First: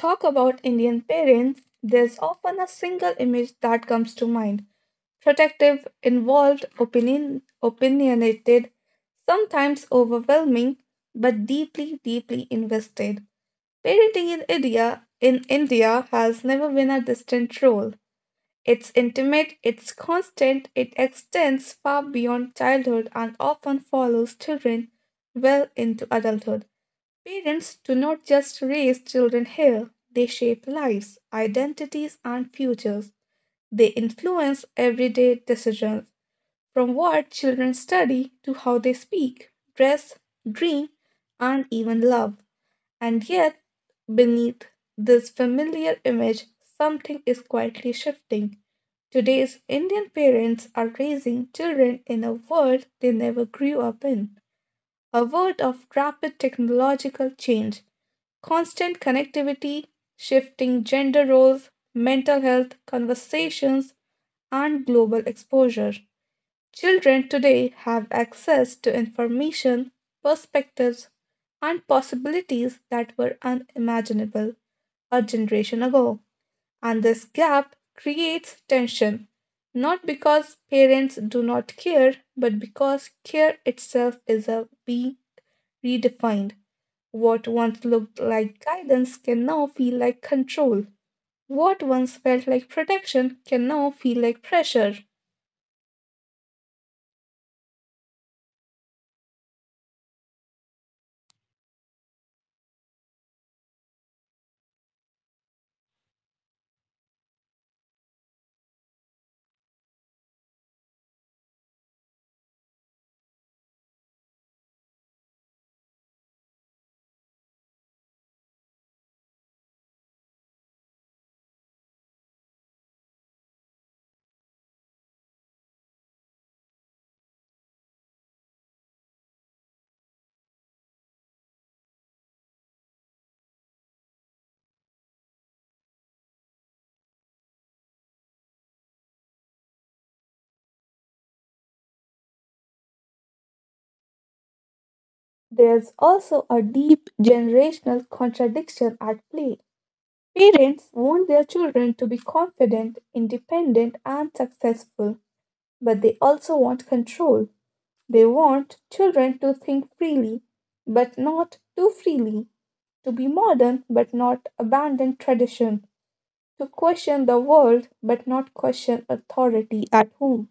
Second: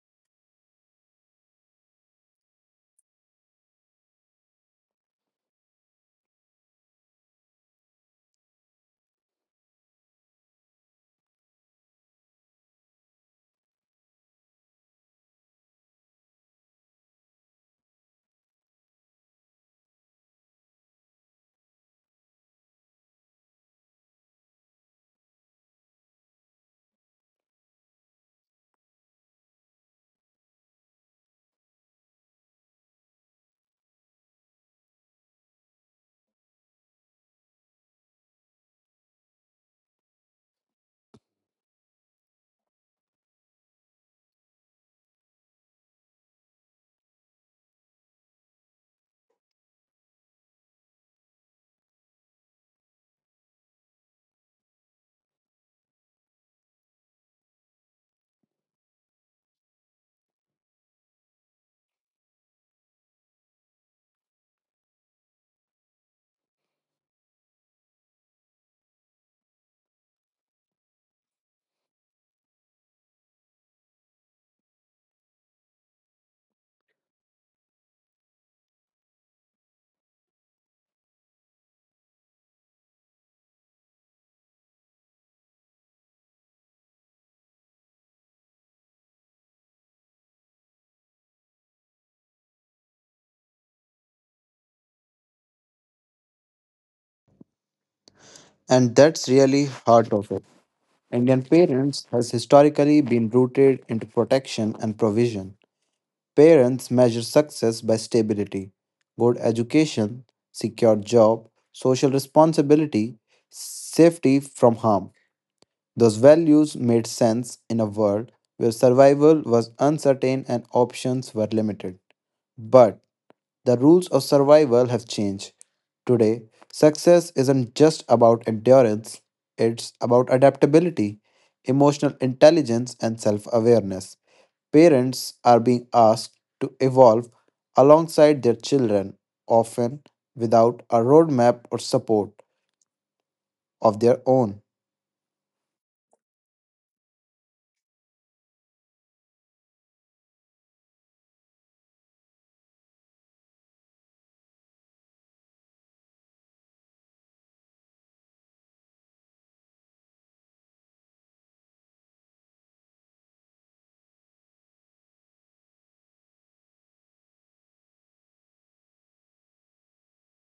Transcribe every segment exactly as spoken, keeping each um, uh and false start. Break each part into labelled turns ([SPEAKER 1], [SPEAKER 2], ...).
[SPEAKER 1] talk about Indian parents, there's often a single image that comes to mind: protective, involved, opinion, opinionated, sometimes overwhelming, but deeply, deeply invested. Parenting in India, in India has never been a distant role. It's intimate, it's constant, it extends far beyond childhood and often follows children well into adulthood. Parents do not just raise children here, they shape lives, identities, and futures. They influence everyday decisions, from what children study to how they speak, dress, dream, and even love. And yet, beneath this familiar image, something is quietly shifting. Today's Indian parents are raising children in a world they never grew up in, a world of rapid technological change, constant connectivity, shifting gender roles, mental health conversations, and global exposure. Children today have access to information, perspectives, and possibilities that were unimaginable a generation ago. And this gap creates tension, not because parents do not care, but because care itself is a being redefined. What once looked like guidance can now feel like control. What once felt like protection can now feel like pressure.
[SPEAKER 2] And that's really heart of it. Indian parents has historically been rooted into protection and provision. Parents measure success by stability, good education, secure job, social responsibility, safety from harm. Those values made sense in a world where survival was uncertain and options were limited. But the rules of survival have changed. Today, success isn't just about endurance, it's about adaptability, emotional intelligence, and self awareness. Parents are being asked to evolve alongside their children, often without a roadmap or support of their own.
[SPEAKER 1] There's also a deep generational contradiction at play. Parents want their children to be confident, independent, and successful, but they also want control. They want children to think freely, but not too freely, to be modern, but not abandon tradition, to question the world but not question authority at home.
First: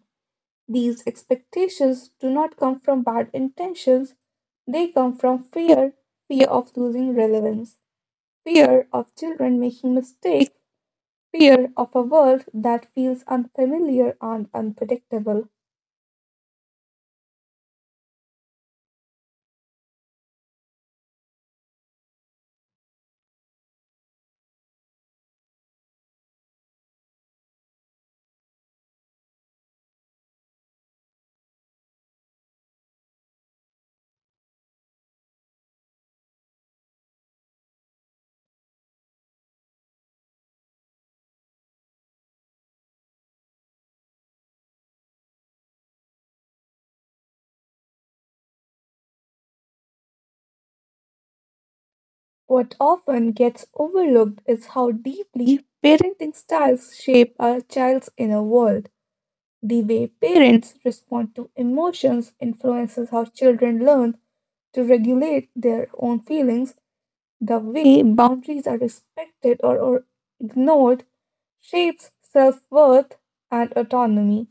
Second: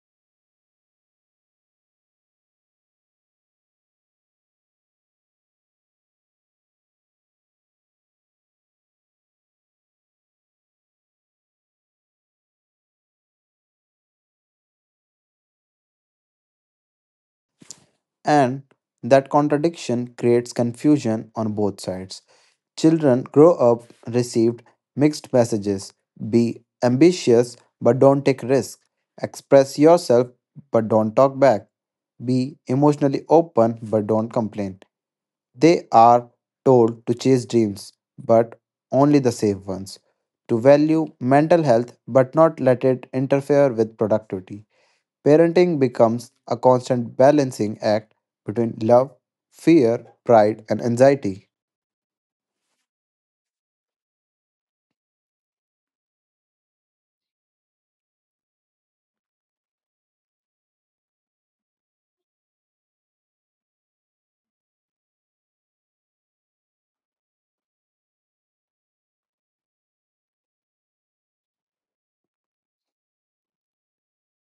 [SPEAKER 1] These expectations do not come from bad intentions, they come from fear, fear of losing relevance, fear of children making mistakes, fear of a world that feels unfamiliar and unpredictable.
[SPEAKER 2] And that contradiction creates confusion on both sides. Children grow up received mixed messages, be ambitious but don't take risks, express yourself but don't talk back, be emotionally open but don't complain. They are told to chase dreams but only the safe ones, to value mental health but not let it interfere with productivity. Parenting becomes a constant balancing act between love, fear, pride, and anxiety.
[SPEAKER 1] What often gets overlooked is how deeply parenting styles shape a child's inner world. The way parents respond to emotions influences how children learn to regulate their own feelings, the way boundaries are respected or, or ignored shapes self worth and autonomy.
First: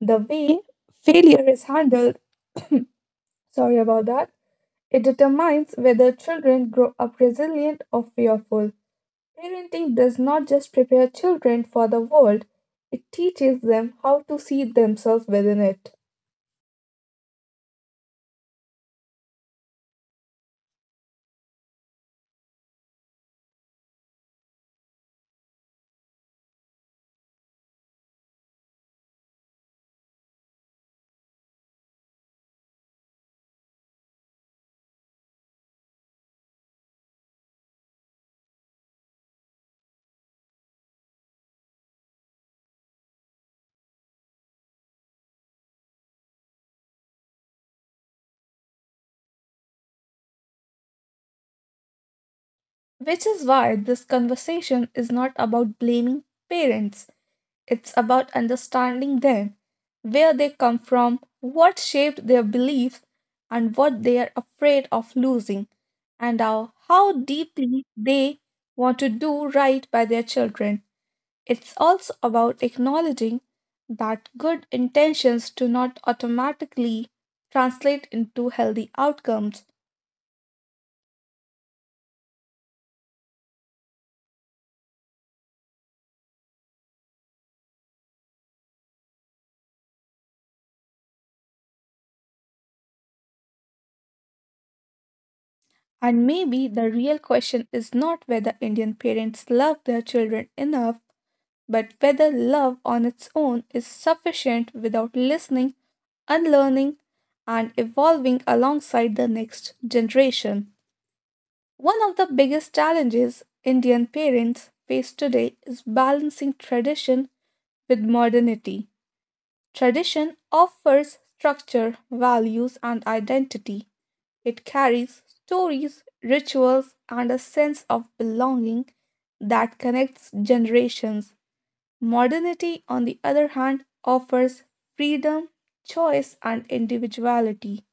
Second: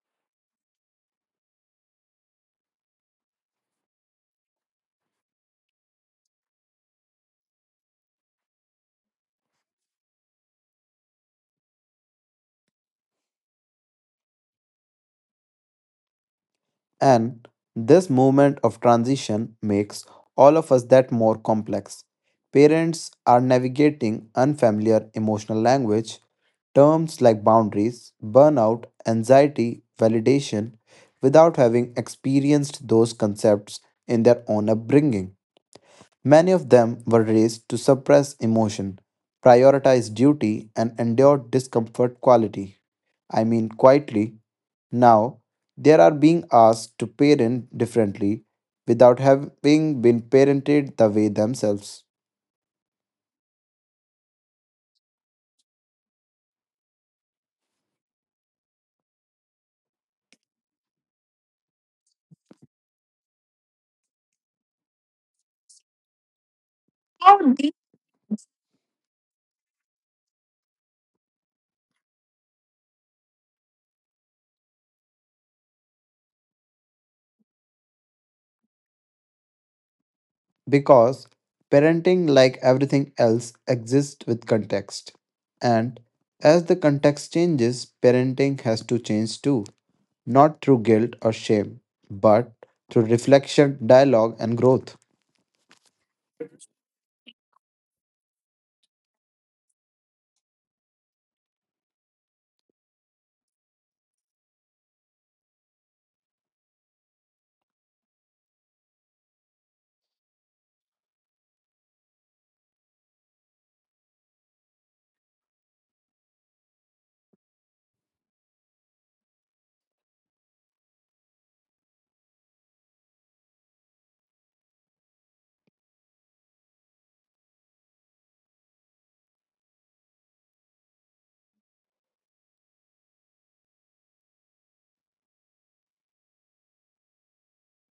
[SPEAKER 1] The way failure is handled, sorry about that, it determines whether children grow up resilient or fearful. Parenting does not just prepare children for the world, it teaches them how to see themselves within it.
[SPEAKER 2] And this moment of transition makes all of us that more complex. Parents are navigating unfamiliar emotional language, terms like boundaries, burnout, anxiety, validation, without having experienced those concepts in their own upbringing. Many of them were raised to suppress emotion, prioritize duty, and endure discomfort quality. I mean, quietly. Now, they are being asked to parent differently without having been parented the way themselves.
[SPEAKER 1] Which is why this conversation is not about blaming parents. It's about understanding them, where they come from, what shaped their beliefs, and what they are afraid of losing, and how, how deeply they want to do right by their children. It's also about acknowledging that good intentions do not automatically translate into healthy outcomes.
[SPEAKER 2] Because parenting, like everything else, exists with context. And as the context changes, parenting has to change too, not through guilt or shame, but through reflection, dialogue, and growth.
[SPEAKER 1] And maybe the real question is not whether Indian parents love their children enough, but whether love on its own is sufficient without listening, unlearning, and evolving alongside the next generation. One of the biggest challenges Indian parents face today is balancing tradition with modernity. Tradition offers structure, values, and identity. It carries stories, rituals, and a sense of belonging that connects generations. Modernity, on the other hand, offers freedom, choice, and individuality.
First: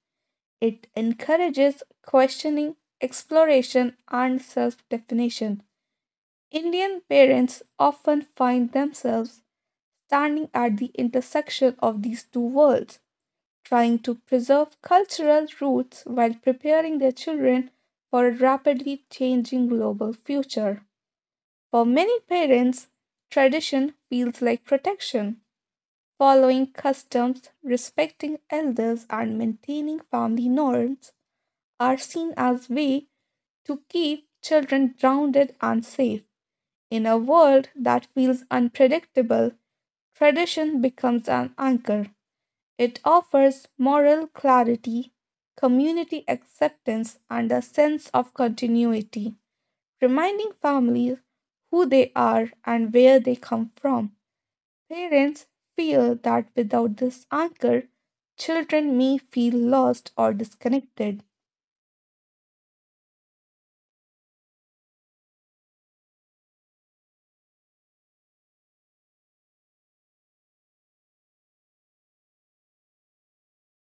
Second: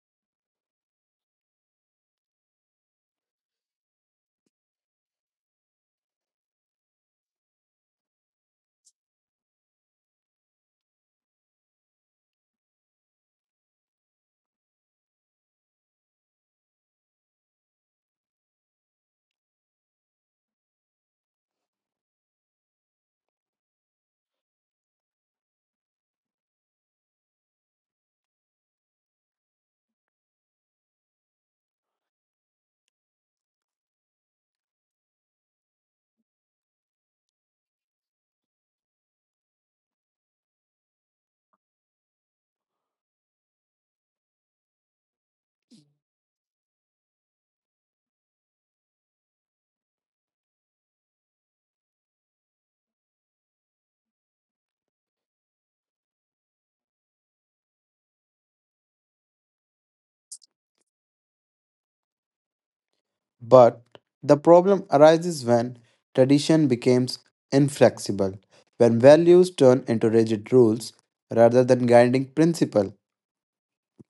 [SPEAKER 1] It encourages questioning, exploration, and self definition. Indian parents often find themselves standing at the intersection of these two worlds, trying to preserve cultural roots while preparing their children for a rapidly changing global future. For many parents, tradition feels like protection. Following customs, respecting elders, and maintaining family norms are seen as way to keep children grounded and safe. In a world that feels unpredictable, tradition becomes an anchor. It offers moral clarity, community acceptance, and a sense of continuity, reminding families who they are and where they come from. Parents fear that without this anchor, children may feel lost or disconnected.
[SPEAKER 2] But the problem arises when tradition becomes inflexible, when values turn into rigid rules rather than guiding principle.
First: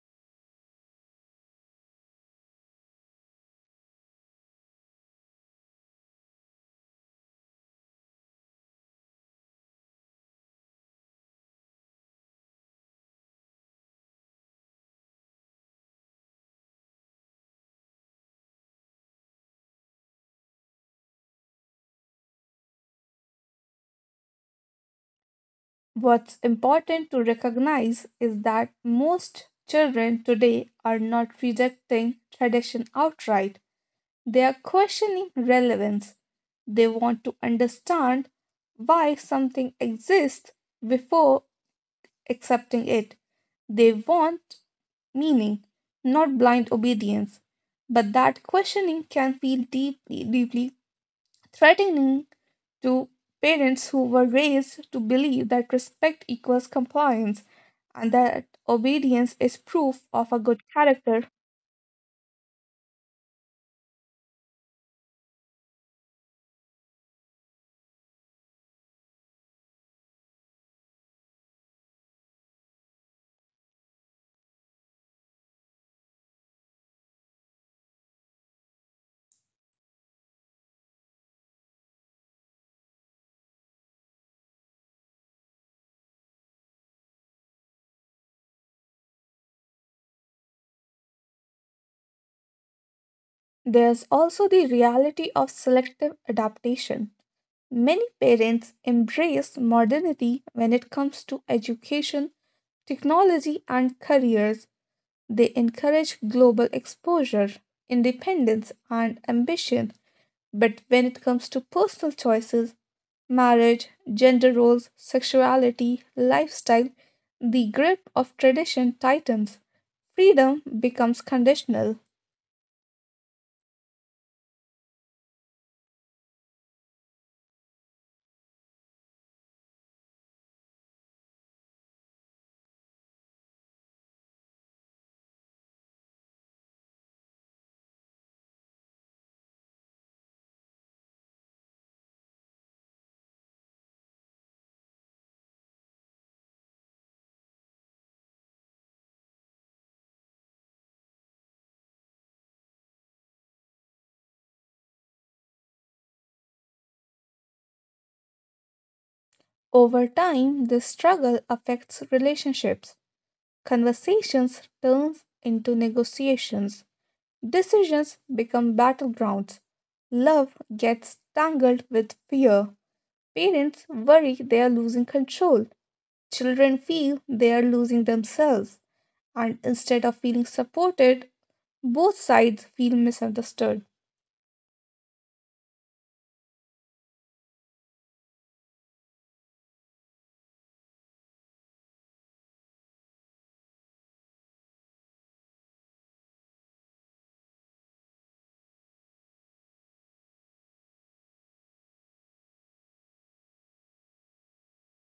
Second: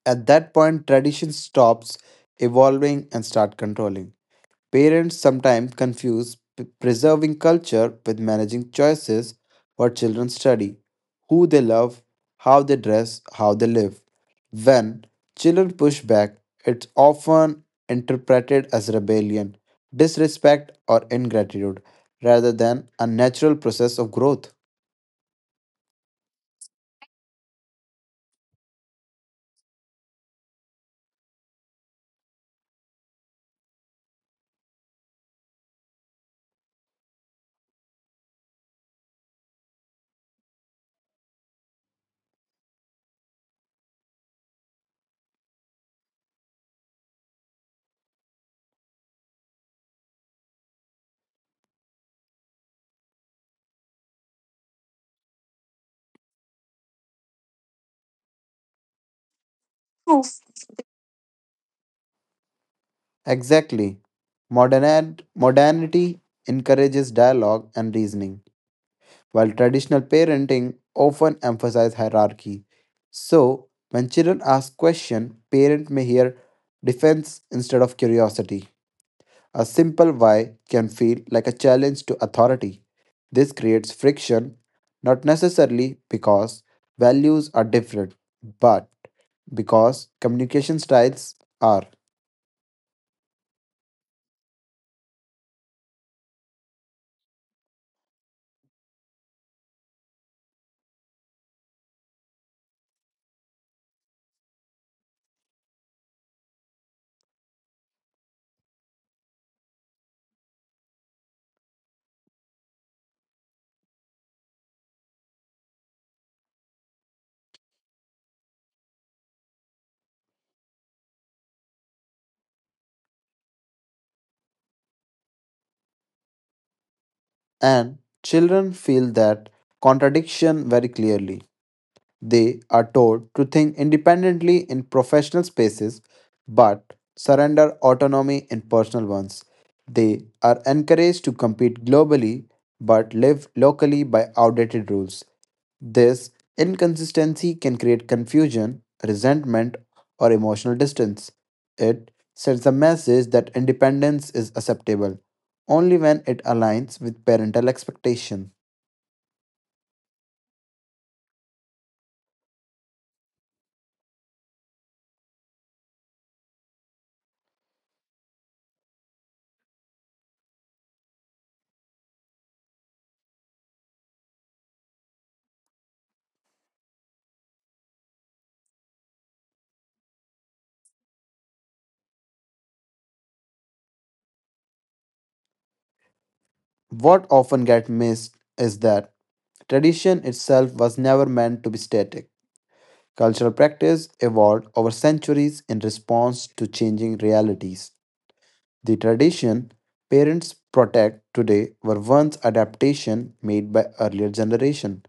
[SPEAKER 2] At that point, tradition stops evolving and start controlling. Parents sometimes confuse p- preserving culture with managing choices, what children study, who they love, how they dress, how they live. When children push back, it's often interpreted as rebellion, disrespect, or ingratitude rather than a natural process of growth.
[SPEAKER 1] What's important to recognize is that most children today are not rejecting tradition outright, they are questioning relevance. They want to understand why something exists before accepting it. They want meaning, not blind obedience. But that questioning can feel deeply, deeply threatening to parents who were raised to believe that respect equals compliance and that obedience is proof of a good character.
[SPEAKER 2] Exactly. Modern modernity encourages dialogue and reasoning, while traditional parenting often emphasizes hierarchy. So, when children ask questions, parents may hear defense instead of curiosity. A simple why can feel like a challenge to authority. This creates friction, not necessarily because values are different, but because communication styles are.
[SPEAKER 1] There's also the reality of selective adaptation. Many parents embrace modernity when it comes to education, technology, and careers. They encourage global exposure, independence, and ambition. But when it comes to personal choices, marriage, gender roles, sexuality, lifestyle, the grip of tradition tightens. Freedom becomes conditional.
[SPEAKER 2] And children feel that contradiction very clearly. They are told to think independently in professional spaces but surrender autonomy in personal ones. They are encouraged to compete globally but live locally by outdated rules. This inconsistency can create confusion, resentment, or emotional distance. It sends a message that independence is acceptable only when it aligns with parental expectation.
[SPEAKER 1] Over time, this struggle affects relationships. Conversations turns into negotiations. Decisions become battlegrounds. Love gets tangled with fear. Parents worry they are losing control. Children feel they are losing themselves. And instead of feeling supported, both sides feel misunderstood.
[SPEAKER 2] What often gets missed is that tradition itself was never meant to be static. Cultural practice evolved over centuries in response to changing realities. The tradition parents protect today were once adaptation made by earlier generation.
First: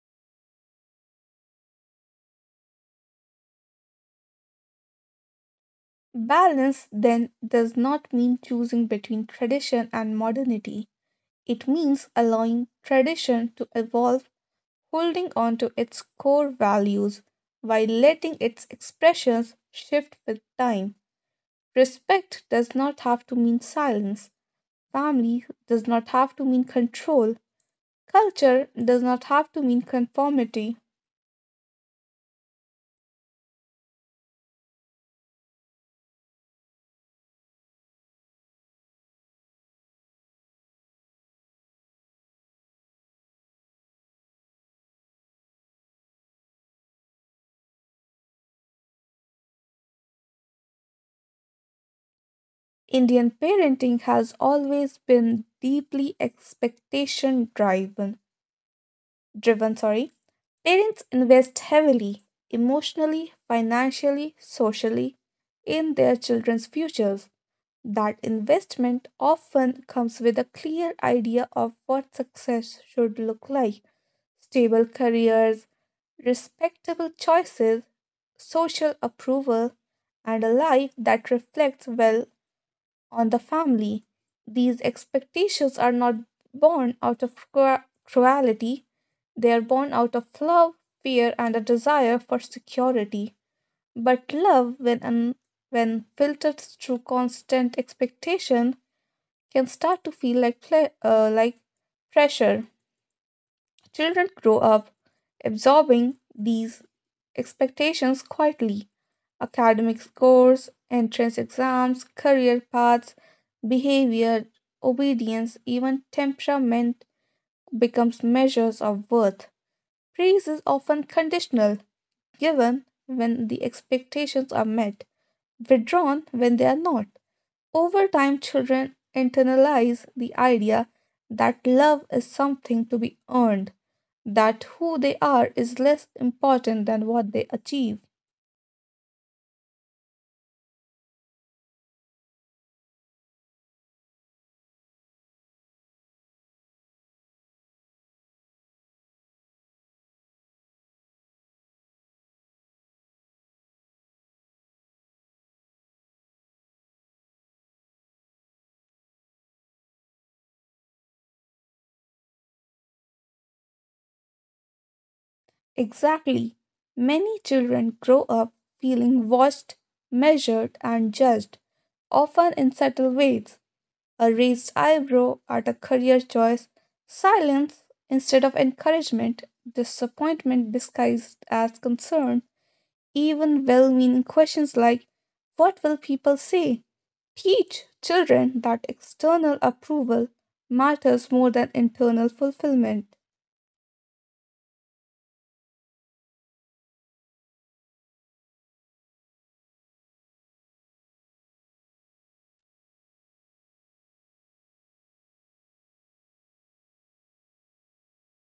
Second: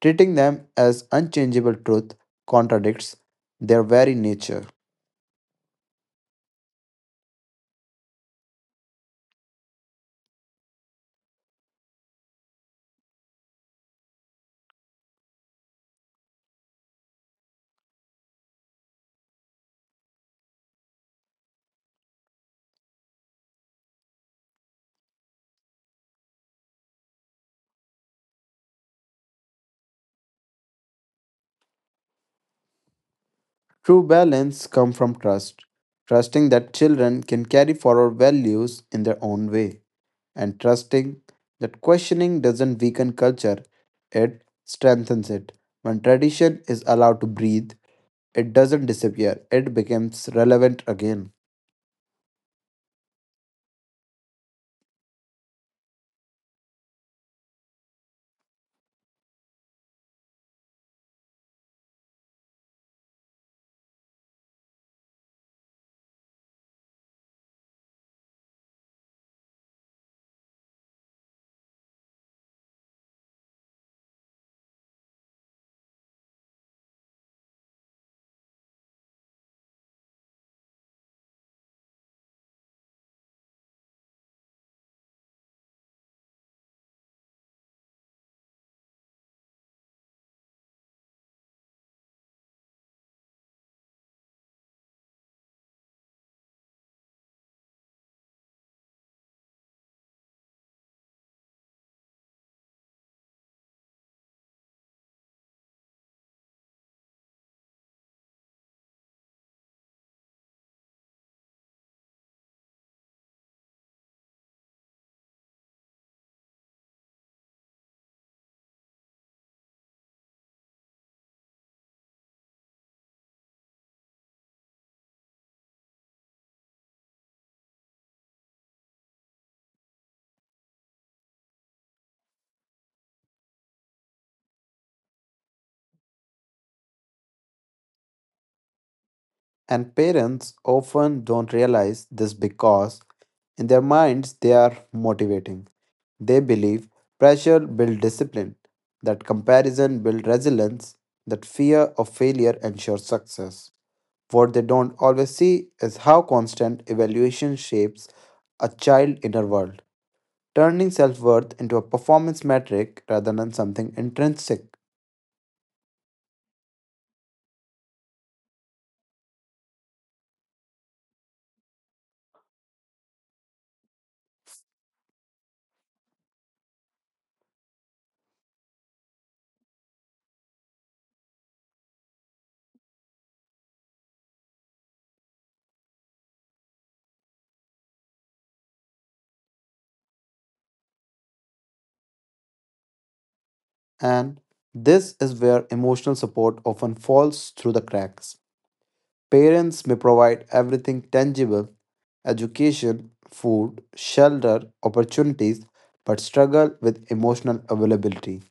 [SPEAKER 2] Treating them as unchangeable truth contradicts their very nature.
[SPEAKER 1] Balance then does not mean choosing between tradition and modernity. It means allowing tradition to evolve, holding on to its core values while letting its expressions shift with time. Respect does not have to mean silence. Family does not have to mean control. Culture does not have to mean conformity.
[SPEAKER 2] True balance comes from trust, trusting that children can carry forward values in their own way, and trusting that questioning doesn't weaken culture, it strengthens it. When tradition is allowed to breathe, it doesn't disappear, it becomes relevant again.
[SPEAKER 1] Indian parenting has always been deeply expectation driven. Driven, sorry. Parents invest heavily, emotionally, financially, socially, in their children's futures. That investment often comes with a clear idea of what success should look like: stable careers, respectable choices, social approval, and a life that reflects well on the family. These expectations are not born out of cru- cruelty, they are born out of love, fear, and a desire for security. But love, when, un- when filtered through constant expectation, can start to feel like, ple- uh, like pressure. Children grow up absorbing these expectations quietly. Academic scores, entrance exams, career paths, behavior, obedience, even temperament becomes measures of worth. Praise is often conditional, given when the expectations are met, withdrawn when they are not. Over time, children internalize the idea that love is something to be earned, that who they are is less important than what they achieve.
[SPEAKER 2] And parents often don't realize this because, in their minds, they are motivating. They believe pressure builds discipline, that comparison builds resilience, that fear of failure ensures success. What they don't always see is how constant evaluation shapes a child's inner world, turning self worth into a performance metric rather than something intrinsic.
[SPEAKER 1] Exactly. Many children grow up feeling watched, measured, and judged, often in subtle ways: a raised eyebrow at a career choice, silence instead of encouragement, disappointment disguised as concern, even well meaning questions like, "What will people say?" Teach children that external approval matters more than internal fulfillment.
[SPEAKER 2] And this is where emotional support often falls through the cracks. Parents may provide everything tangible, education, food, shelter, opportunities, but struggle with emotional availability.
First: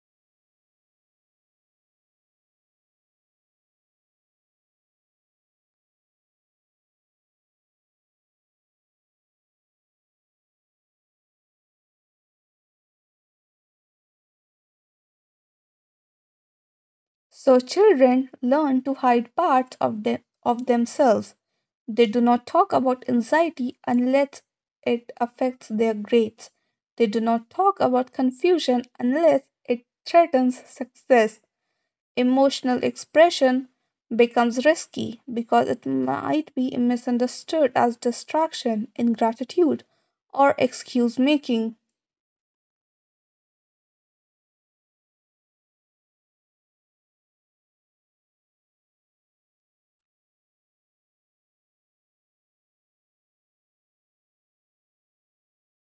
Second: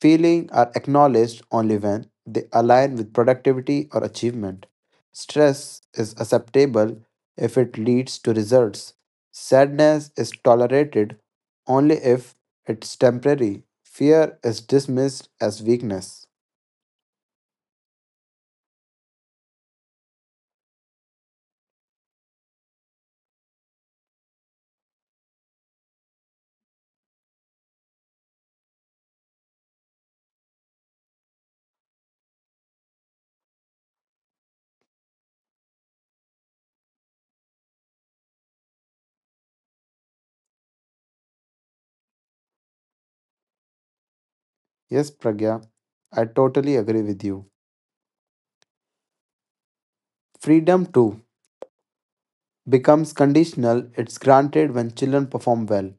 [SPEAKER 2] Feelings are acknowledged only when they align with productivity or achievement. Stress is acceptable if it leads to results. Sadness is tolerated only if it's temporary. Fear is dismissed as weakness.
[SPEAKER 1] So children learn to hide parts of, them, of themselves. They do not talk about anxiety unless it affects their grades. They do not talk about confusion unless it threatens success. Emotional expression becomes risky because it might be misunderstood as distraction, ingratitude, or excuse making.
[SPEAKER 2] Yes, Pragya, I totally agree with you. Freedom too becomes conditional, it's granted when children perform well,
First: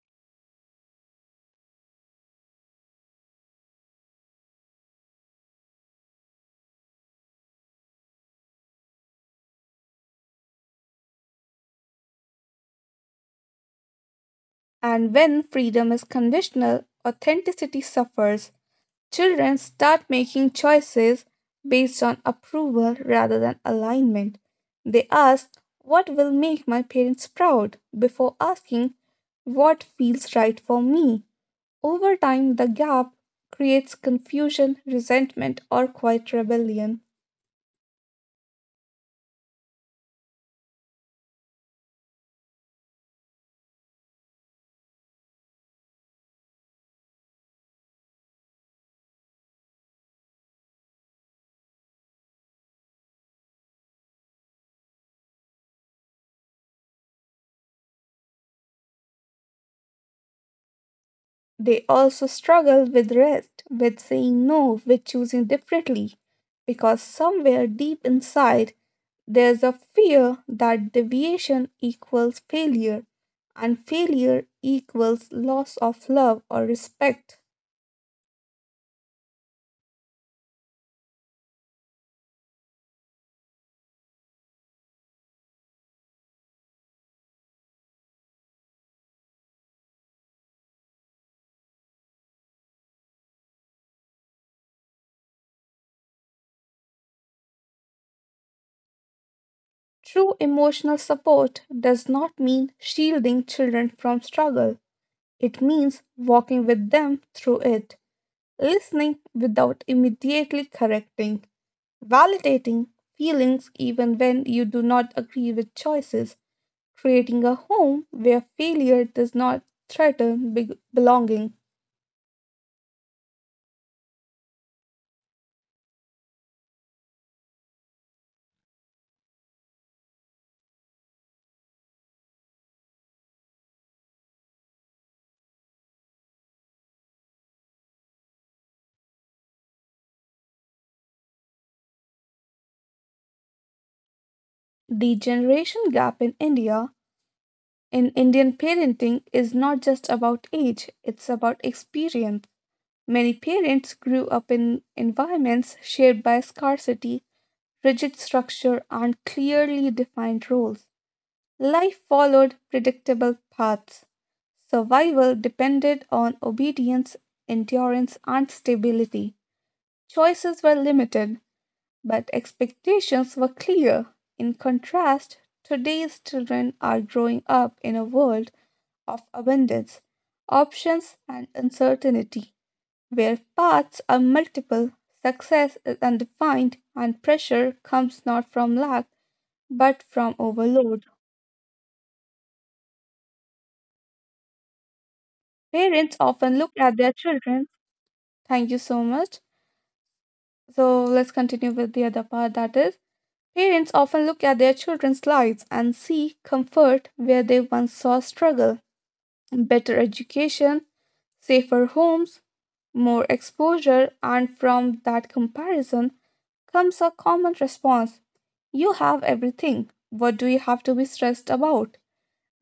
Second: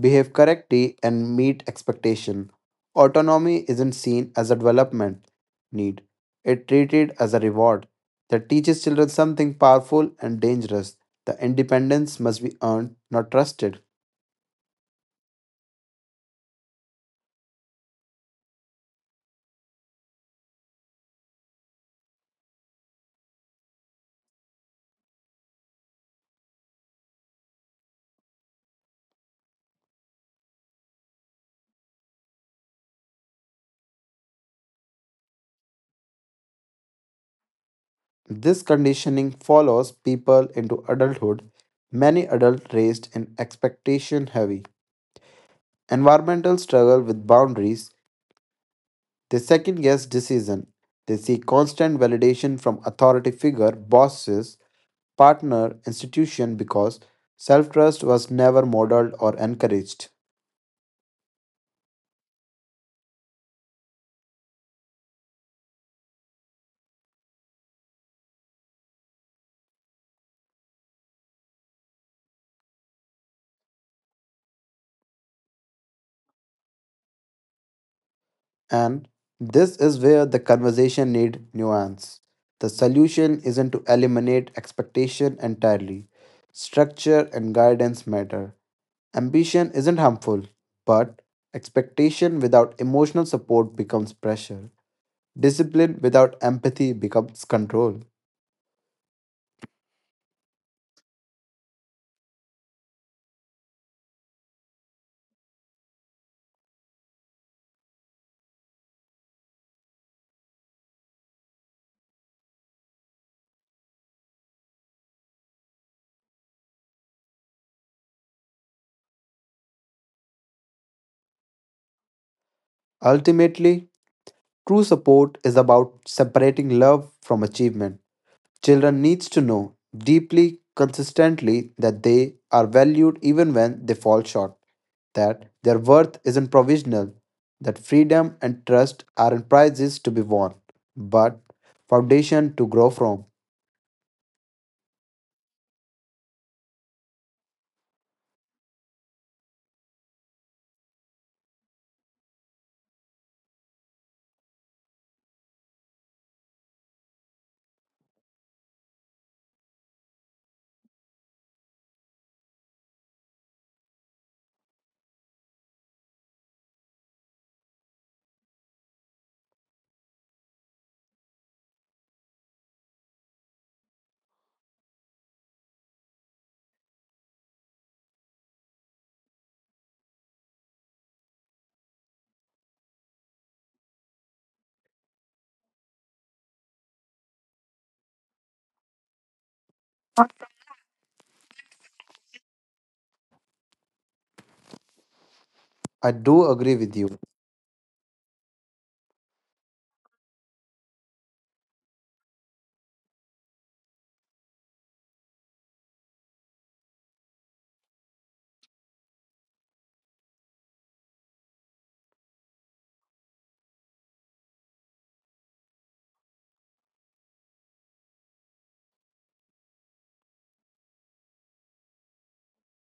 [SPEAKER 2] behave correctly, and meet expectation. Autonomy isn't seen as a development need. It treated as a reward that teaches children something powerful and dangerous. The independence must be earned, not trusted.
[SPEAKER 1] And when freedom is conditional, authenticity suffers. Children start making choices based on approval rather than alignment. They ask, "What will make my parents proud?" before asking, "What feels right for me?" Over time, the gap creates confusion, resentment, or quiet rebellion.
[SPEAKER 2] This conditioning follows people into adulthood. Many adults raised in expectation heavy environmental struggle with boundaries. They second guess decision. They seek constant validation from authority figure, bosses, partner, institution because self-trust was never modeled or encouraged.
[SPEAKER 1] They also struggle with rest, with saying no, with choosing differently, because somewhere deep inside, there's a fear that deviation equals failure, and failure equals loss of love or respect.
[SPEAKER 2] And this is where the conversation need nuance. The solution isn't to eliminate expectation entirely. Structure and guidance matter. Ambition isn't harmful, but expectation without emotional support becomes pressure. Discipline without empathy becomes control.
[SPEAKER 1] True emotional support does not mean shielding children from struggle, it means walking with them through it, listening without immediately correcting, validating feelings even when you do not agree with choices, creating a home where failure does not threaten be- belonging.
[SPEAKER 2] Ultimately, true support is about separating love from achievement. Children needs to know deeply consistently that they are valued even when they fall short, that their worth isn't provisional, that freedom and trust aren't prizes to be won, but foundation to grow from.
[SPEAKER 1] The generation gap in India in Indian parenting is not just about age, it's about experience. Many parents grew up in environments shaped by scarcity, rigid structure, and clearly defined roles. Life followed predictable paths. Survival depended on obedience, endurance, and stability. Choices were limited, but expectations were clear. In contrast, today's children are growing up in a world of abundance, options, and uncertainty, where paths are multiple, success is undefined, and pressure comes not from lack but from overload.
[SPEAKER 2] I
[SPEAKER 1] Parents
[SPEAKER 2] do agree
[SPEAKER 1] often
[SPEAKER 2] with
[SPEAKER 1] look
[SPEAKER 2] you,
[SPEAKER 1] at their children. Thank you so much. So let's continue with the other part, that is, parents often look at their children's lives and see comfort where they once saw struggle. Better education, safer homes, more exposure, and from that comparison comes a common response. You have everything. What do you have to be stressed about?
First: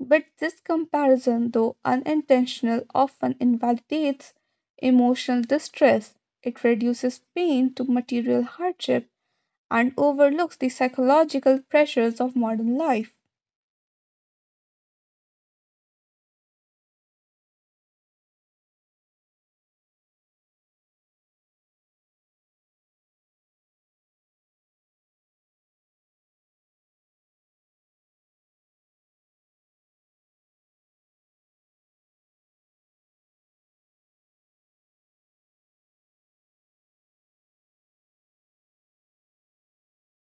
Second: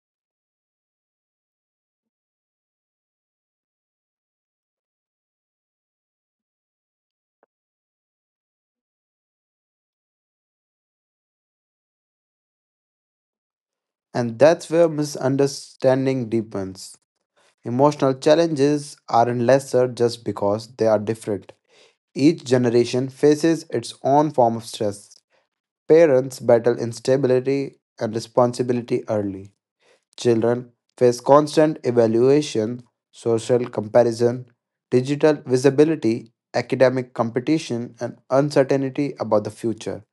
[SPEAKER 1] But this comparison, though unintentional, often invalidates emotional distress. It reduces pain to material hardship and overlooks the psychological pressures of modern life.
[SPEAKER 2] and that's where misunderstanding deepens. Emotional challenges aren't lesser just because they are different. Each generation faces its own form of stress. Parents battle instability and responsibility early. Children face constant evaluation, social comparison, digital visibility, academic competition, and uncertainty about the future.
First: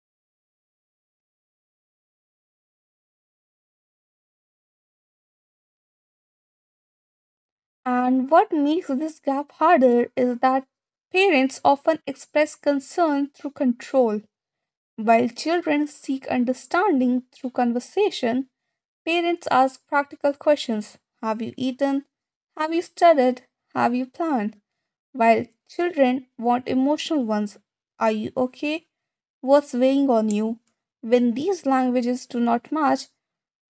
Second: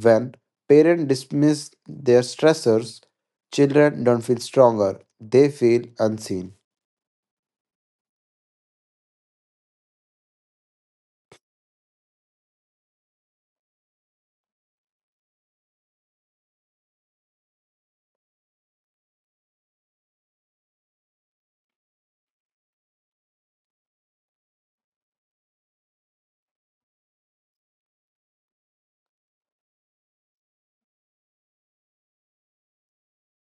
[SPEAKER 2] When parents dismiss their stressors, children don't feel stronger, they feel unseen.
[SPEAKER 1] And what makes this gap harder is that parents often express concern through control. While children seek understanding through conversation, parents ask practical questions: Have you eaten? Have you studied? Have you planned? While children want emotional ones. Are you okay? What's weighing on you? When these languages do not match,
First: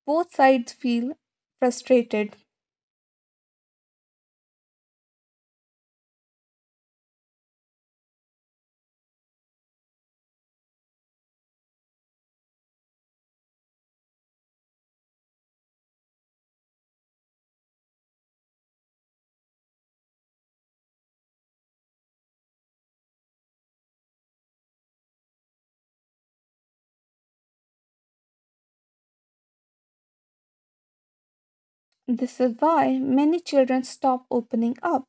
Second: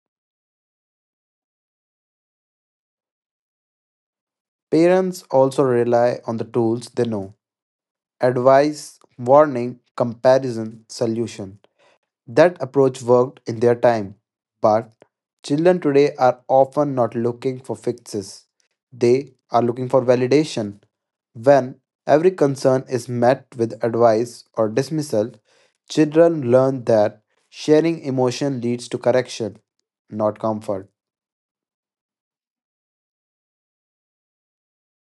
[SPEAKER 1] both sides feel frustrated.
[SPEAKER 2] Parents also rely on the tools they know, advice, warning, comparison, solution. That approach worked in their time. But children today are often not looking for fixes, they are looking for validation. When every concern is met with advice or dismissal, children learn that sharing emotion leads to correction, not comfort.
[SPEAKER 1] This is why many children stop opening up,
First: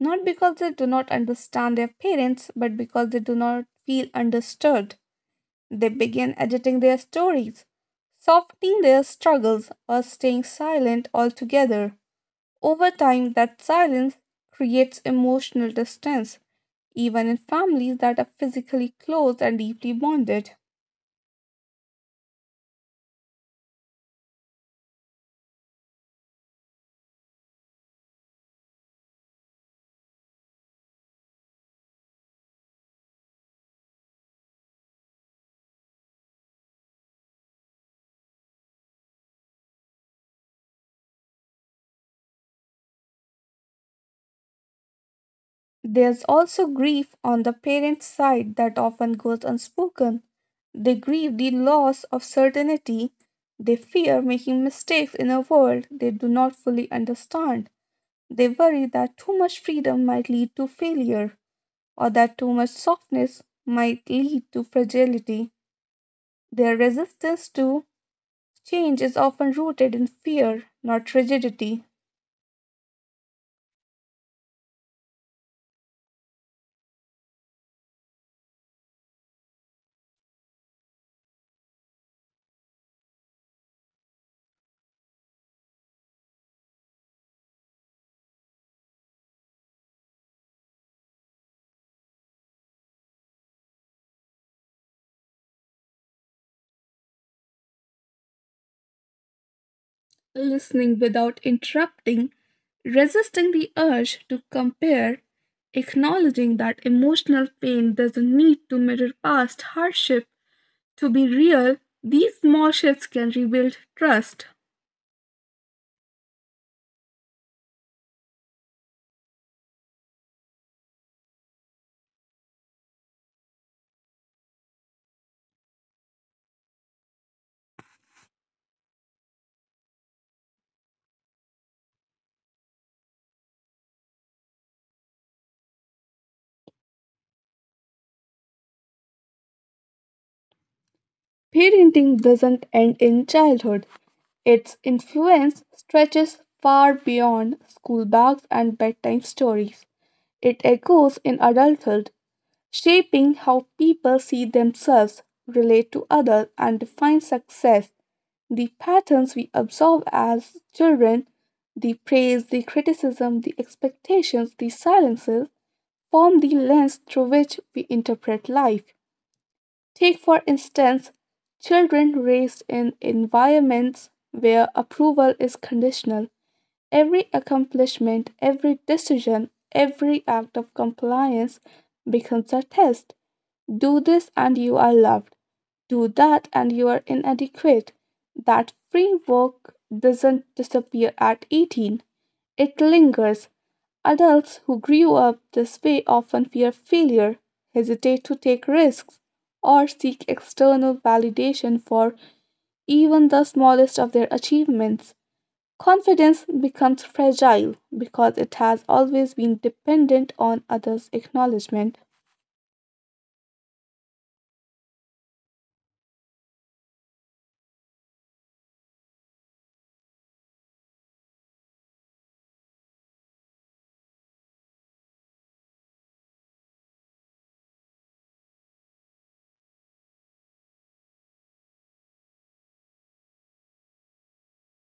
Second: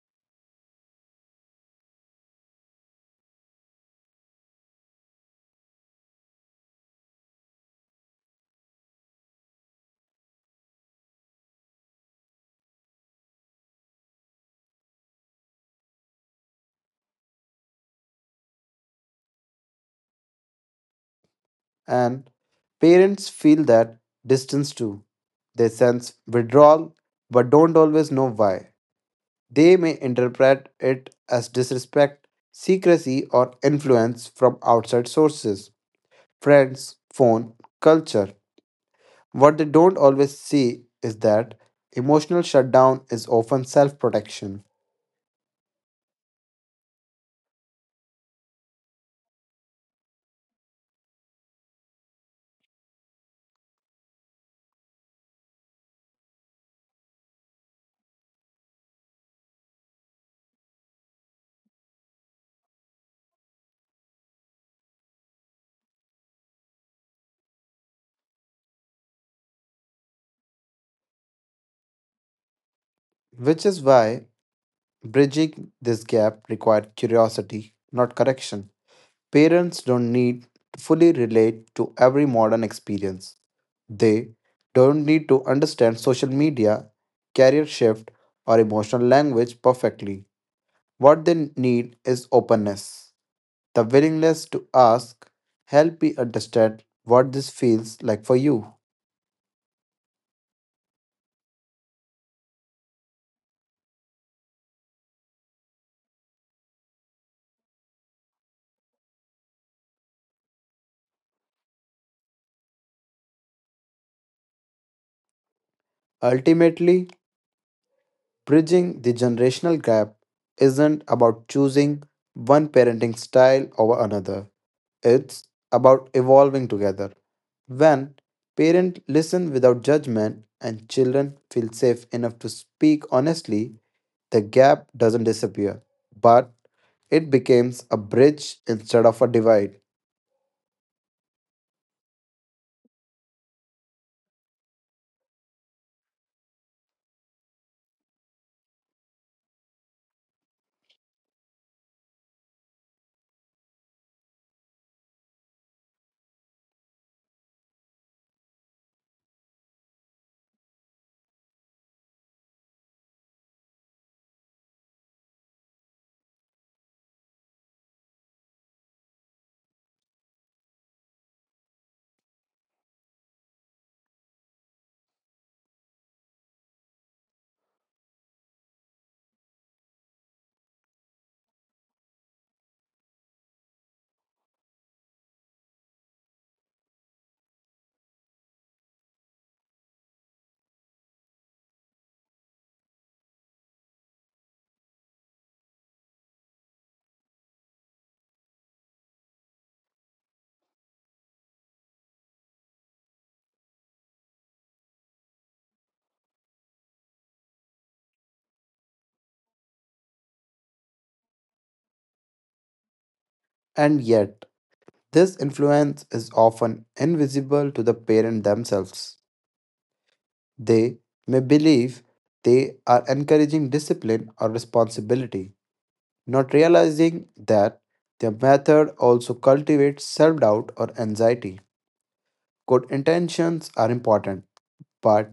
[SPEAKER 1] not because they do not understand their parents, but because they do not feel understood. They begin editing their stories, softening their struggles, or staying silent altogether. Over time, that silence creates emotional distance, even in families that are physically close and deeply bonded.
[SPEAKER 2] And parents feel that distance too. They sense withdrawal but don't always know why. They may interpret it as disrespect, secrecy, or influence from outside sources, friends, phone, culture. What they don't always see is that emotional shutdown is often self protection,
[SPEAKER 1] There's also grief on the parents' side that often goes unspoken. They grieve the loss of certainty. They fear making mistakes in a world they do not fully understand. They worry that too much freedom might lead to failure or that too much softness might lead to fragility. Their resistance to change is often rooted in fear, not rigidity.
[SPEAKER 2] which is why bridging this gap requires curiosity, not correction. Parents don't need to fully relate to every modern experience. They don't need to understand social media, career shift, or emotional language perfectly. What they need is openness, the willingness to ask, help me understand what this feels like for you.
[SPEAKER 1] Listening without interrupting, resisting the urge to compare, acknowledging that emotional pain doesn't need to mirror past hardship to be real, these small shifts can rebuild trust.
[SPEAKER 2] Ultimately, bridging the generational gap isn't about choosing one parenting style over another, it's about evolving together. When parents listen without judgment and children feel safe enough to speak honestly, the gap doesn't disappear, but it becomes a bridge instead of a divide.
[SPEAKER 1] Parenting doesn't end in childhood. Its influence stretches far beyond school bags and bedtime stories. It echoes in adulthood, shaping how people see themselves, relate to others, and define success. The patterns we observe as children, the praise, the criticism, the expectations, the silences, form the lens through which we interpret life. Take, for instance, children raised in environments where approval is conditional. Every accomplishment, every decision, every act of compliance becomes a test. Do this and you are loved. Do that and you are inadequate. That free work doesn't disappear at eighteen. It lingers. Adults who grew up this way often fear failure, hesitate to take risks, or seek external validation for even the smallest of their achievements. Confidence becomes fragile because it has always been dependent on others' acknowledgement.
[SPEAKER 2] And yet, this influence is often invisible to the parent themselves. They may believe they are encouraging discipline or responsibility, not realizing that their method also cultivates self doubt or anxiety. Good intentions are important, but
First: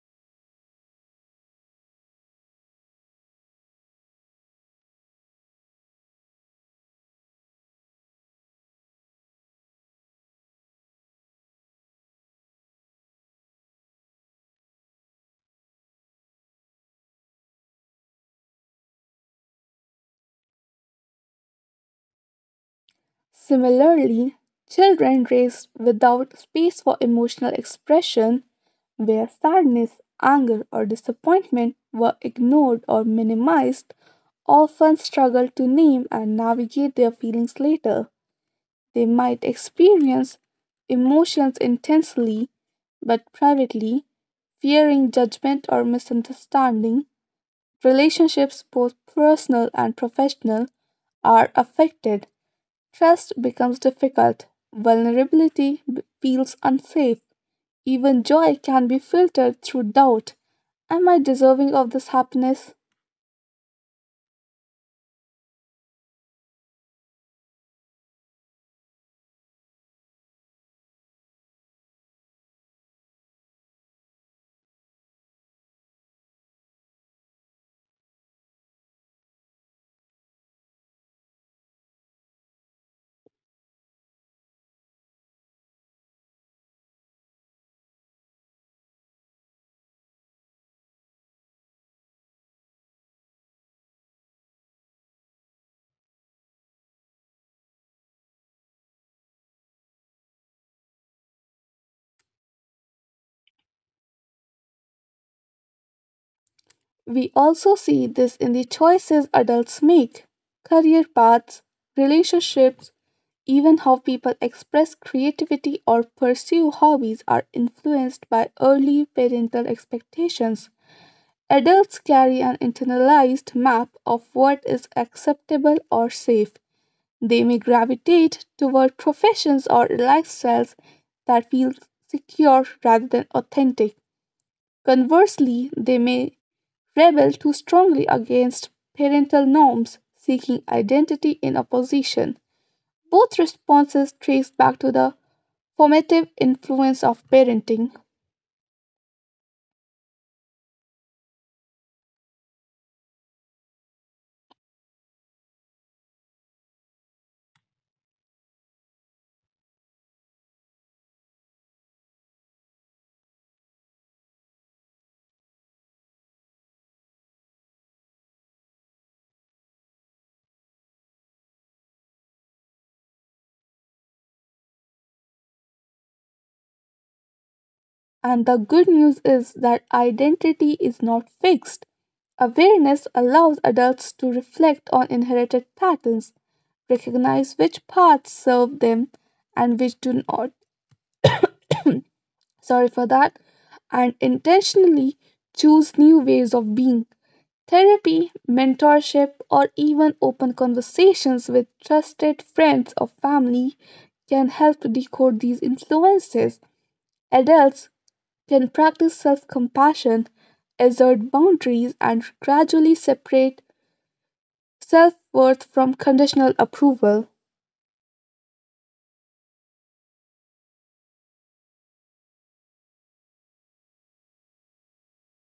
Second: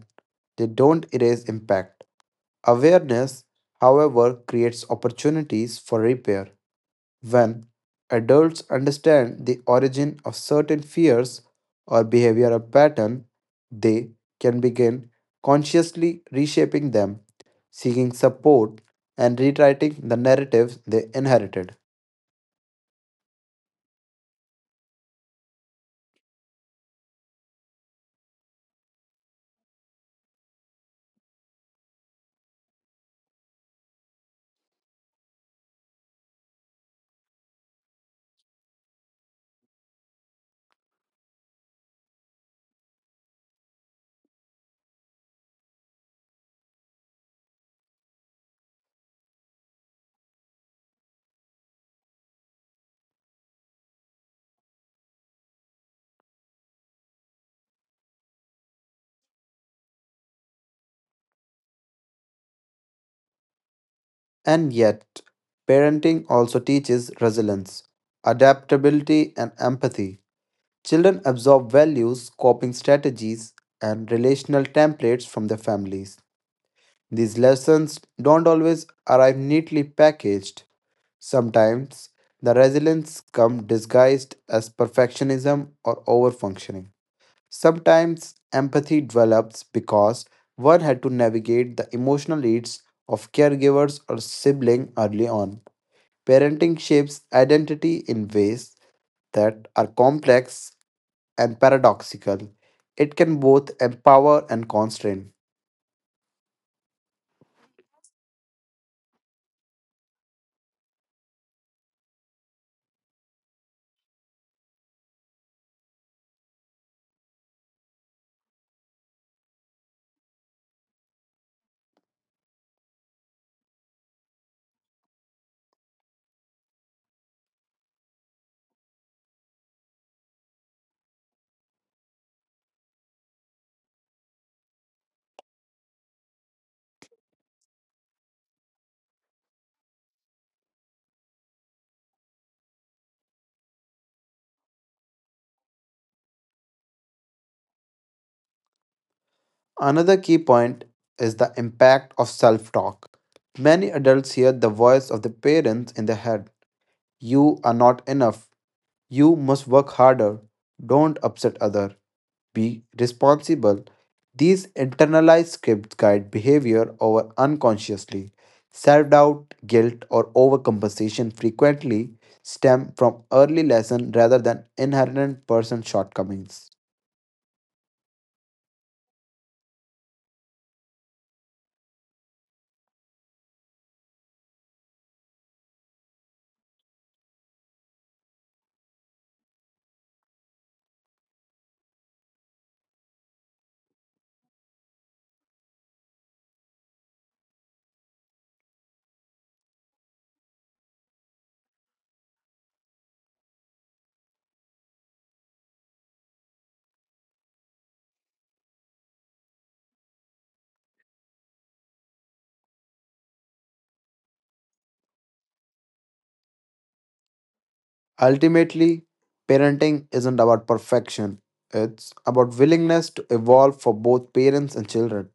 [SPEAKER 2] they don't erase impact. Awareness, however, creates opportunities for repair. When adults understand the origin of certain fears or behavioral pattern, they can begin consciously reshaping them, seeking support and rewriting the narratives they inherited.
[SPEAKER 1] Similarly, children raised without space for emotional expression, where sadness, anger, or disappointment were ignored or minimized, often struggle to name and navigate their feelings later. They might experience emotions intensely but privately, fearing judgment or misunderstanding. Relationships, both personal and professional, are affected. Trust becomes difficult, vulnerability b- feels unsafe, even joy can be filtered through doubt. Am I deserving of this happiness?
[SPEAKER 2] And yet, parenting also teaches resilience, adaptability, and empathy. Children absorb values, coping strategies, and relational templates from their families. These lessons don't always arrive neatly packaged. Sometimes the resilience comes disguised as perfectionism or overfunctioning. Sometimes empathy develops because one had to navigate the emotional needs of caregivers or sibling early on. Parenting shapes identity in ways that are complex and paradoxical. It can both empower and constrain.
[SPEAKER 1] We also see this in the choices adults make, career paths, relationships, even how people express creativity or pursue hobbies are influenced by early parental expectations. Adults carry an internalized map of what is acceptable or safe. They may gravitate toward professions or lifestyles that feel secure rather than authentic. Conversely, they may rebel too strongly against parental norms, seeking identity in opposition. Both responses trace back to the formative influence of parenting.
[SPEAKER 2] Another key point is the impact of self talk. Many adults hear the voice of the parents in their head, you are not enough. You must work harder. Don't upset other. Be responsible. These internalized scripts guide behavior over unconsciously. Self doubt, guilt, or overcompensation frequently stem from early lessons rather than inherent person shortcomings.
[SPEAKER 1] And the good news is that identity is not fixed. Awareness allows adults to reflect on inherited patterns, recognize which paths serve them and which do not. Sorry for that. And intentionally choose new ways of being. Therapy, mentorship, or even open conversations with trusted friends or family can help decode these influences. Adults can practice self compassion, assert boundaries, and gradually separate self worth from conditional approval.
[SPEAKER 2] Ultimately, parenting isn't about perfection, it's about willingness to evolve for both parents and children.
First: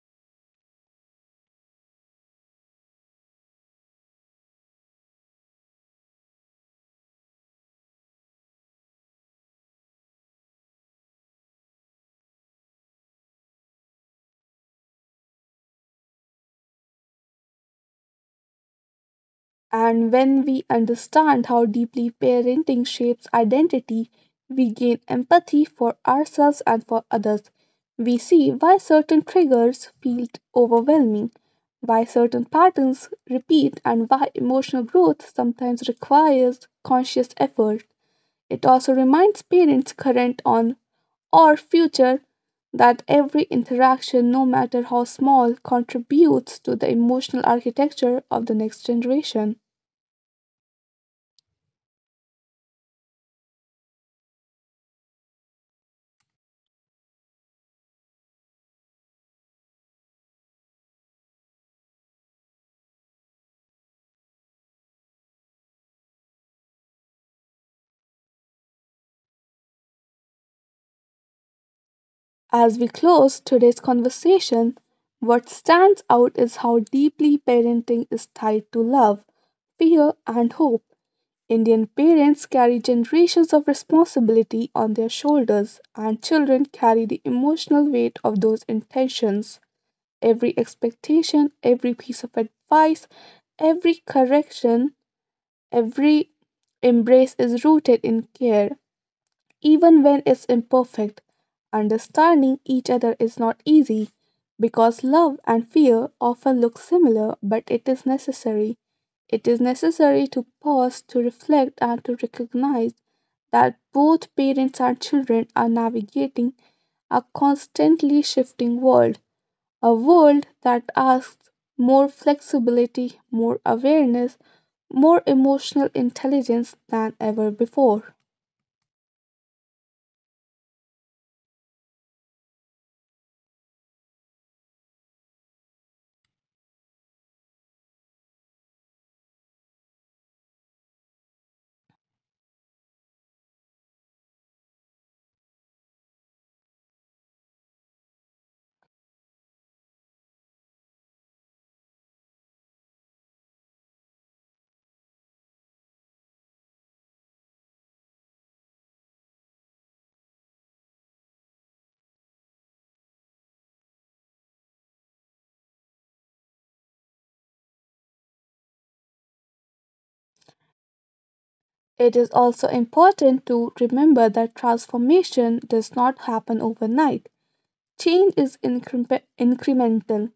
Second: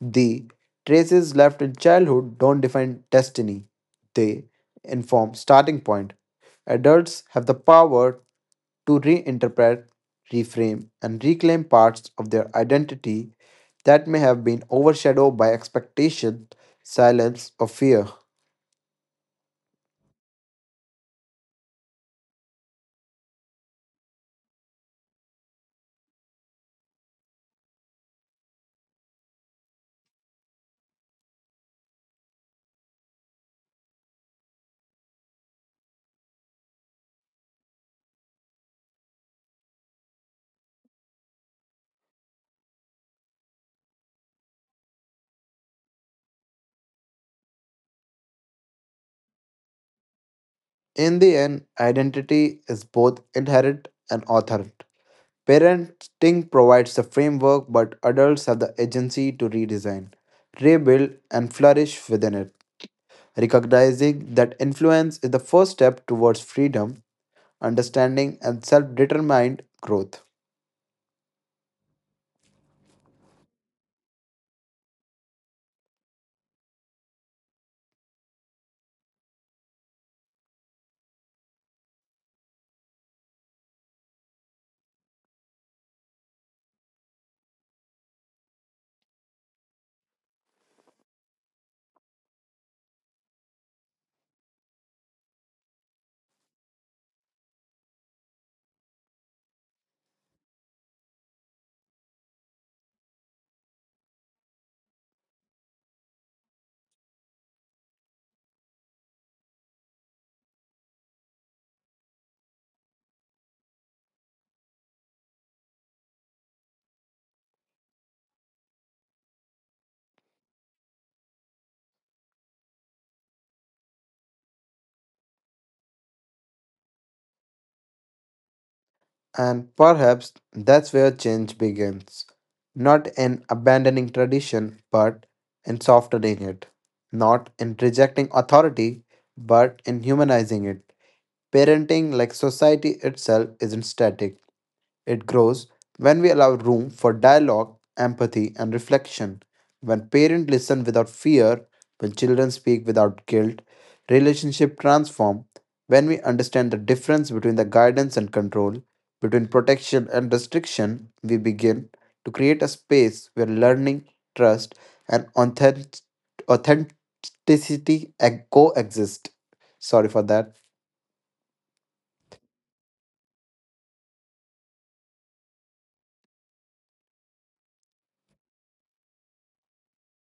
[SPEAKER 2] The traces left in childhood don't define destiny, they inform starting point. Adults have the power to reinterpret, reframe, and reclaim parts of their identity that may have been overshadowed by expectation, silence, or fear.
[SPEAKER 1] And when we understand how deeply parenting shapes identity, we gain empathy for ourselves and for others. We see why certain triggers feel overwhelming, why certain patterns repeat, and why emotional growth sometimes requires conscious effort. It also reminds parents, current on or future, that every interaction, no matter how small, contributes to the emotional architecture of the next generation.
[SPEAKER 2] In the end, identity is both inherent and authored. Parenting provides the framework, but adults have the agency to redesign, rebuild, and flourish within it. Recognizing that influence is the first step towards freedom, understanding, and self determined growth.
[SPEAKER 1] As we close today's conversation, what stands out is how deeply parenting is tied to love, fear, and hope. Indian parents carry generations of responsibility on their shoulders, and children carry the emotional weight of those intentions. Every expectation, every piece of advice, every correction, every embrace is rooted in care, even when it's imperfect. Understanding each other is not easy because love and fear often look similar, but it is necessary. It is necessary to pause, to reflect, and to recognize that both parents and children are navigating a constantly shifting world, a world that asks more flexibility, more awareness, more emotional intelligence than ever before.
[SPEAKER 2] And perhaps that's where change begins. Not in abandoning tradition, but in softening it. Not in rejecting authority, but in humanizing it. Parenting, like society itself, isn't static. It grows when we allow room for dialogue, empathy, and reflection. When parents listen without fear, when children speak without guilt, relationship transform. When we understand the difference between the guidance and control, between protection and restriction, we begin to create a space where learning, trust, and authentic- authenticity e- coexist. Sorry for that.
[SPEAKER 1] It is also important to remember that transformation does not happen overnight. Change is incre- incremental,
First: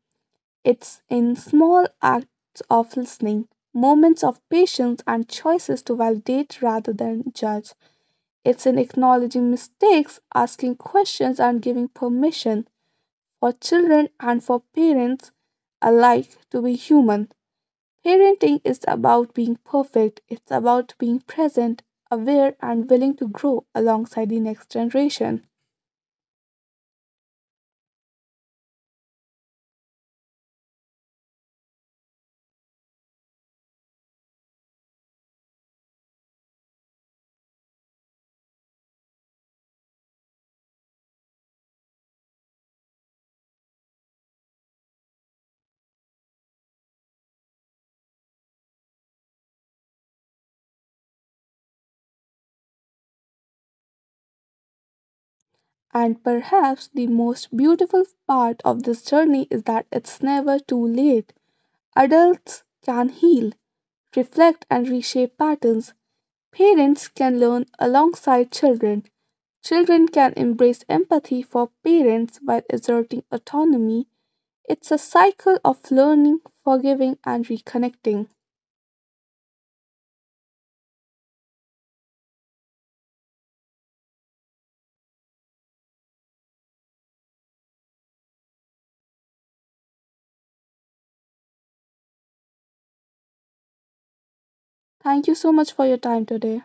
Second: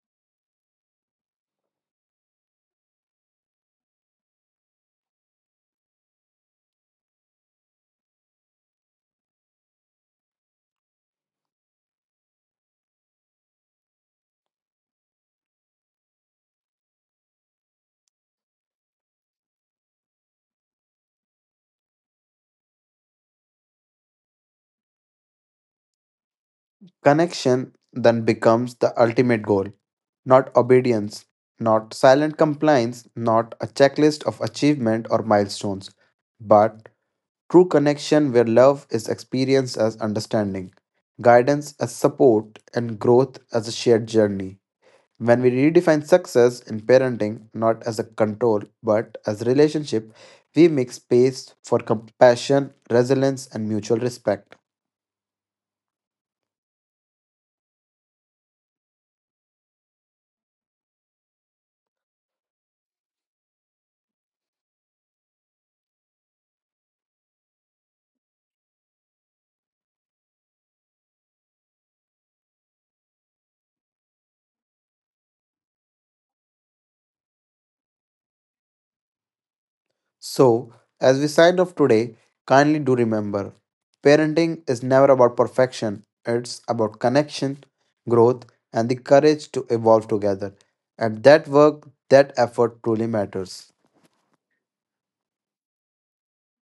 [SPEAKER 1] it's in small acts of listening, moments of patience, and choices to validate rather than judge. It's in acknowledging mistakes, asking questions, and giving permission for children and for parents alike to be human. Parenting is about being perfect, it's about being present, aware, and willing to grow alongside the next generation.
[SPEAKER 2] Connection then becomes the ultimate goal, not obedience, not silent compliance, not a checklist of achievement or milestones, but true connection where love is experienced as understanding, guidance as support, and growth as a shared journey. When we redefine success in parenting not as a control but as relationship, we make space for compassion, resilience, and mutual respect.
[SPEAKER 1] And perhaps the most beautiful part of this journey is that it's never too late. Adults can heal, reflect, and reshape patterns. Parents can learn alongside children. Children can embrace empathy for parents while exerting autonomy. It's a cycle of learning, forgiving, and reconnecting.
[SPEAKER 2] So, as we sign off today, kindly do remember parenting is never about perfection, it's about connection, growth, and the courage to evolve together. And that work, that effort truly matters.
[SPEAKER 1] Thank you so much for your time today.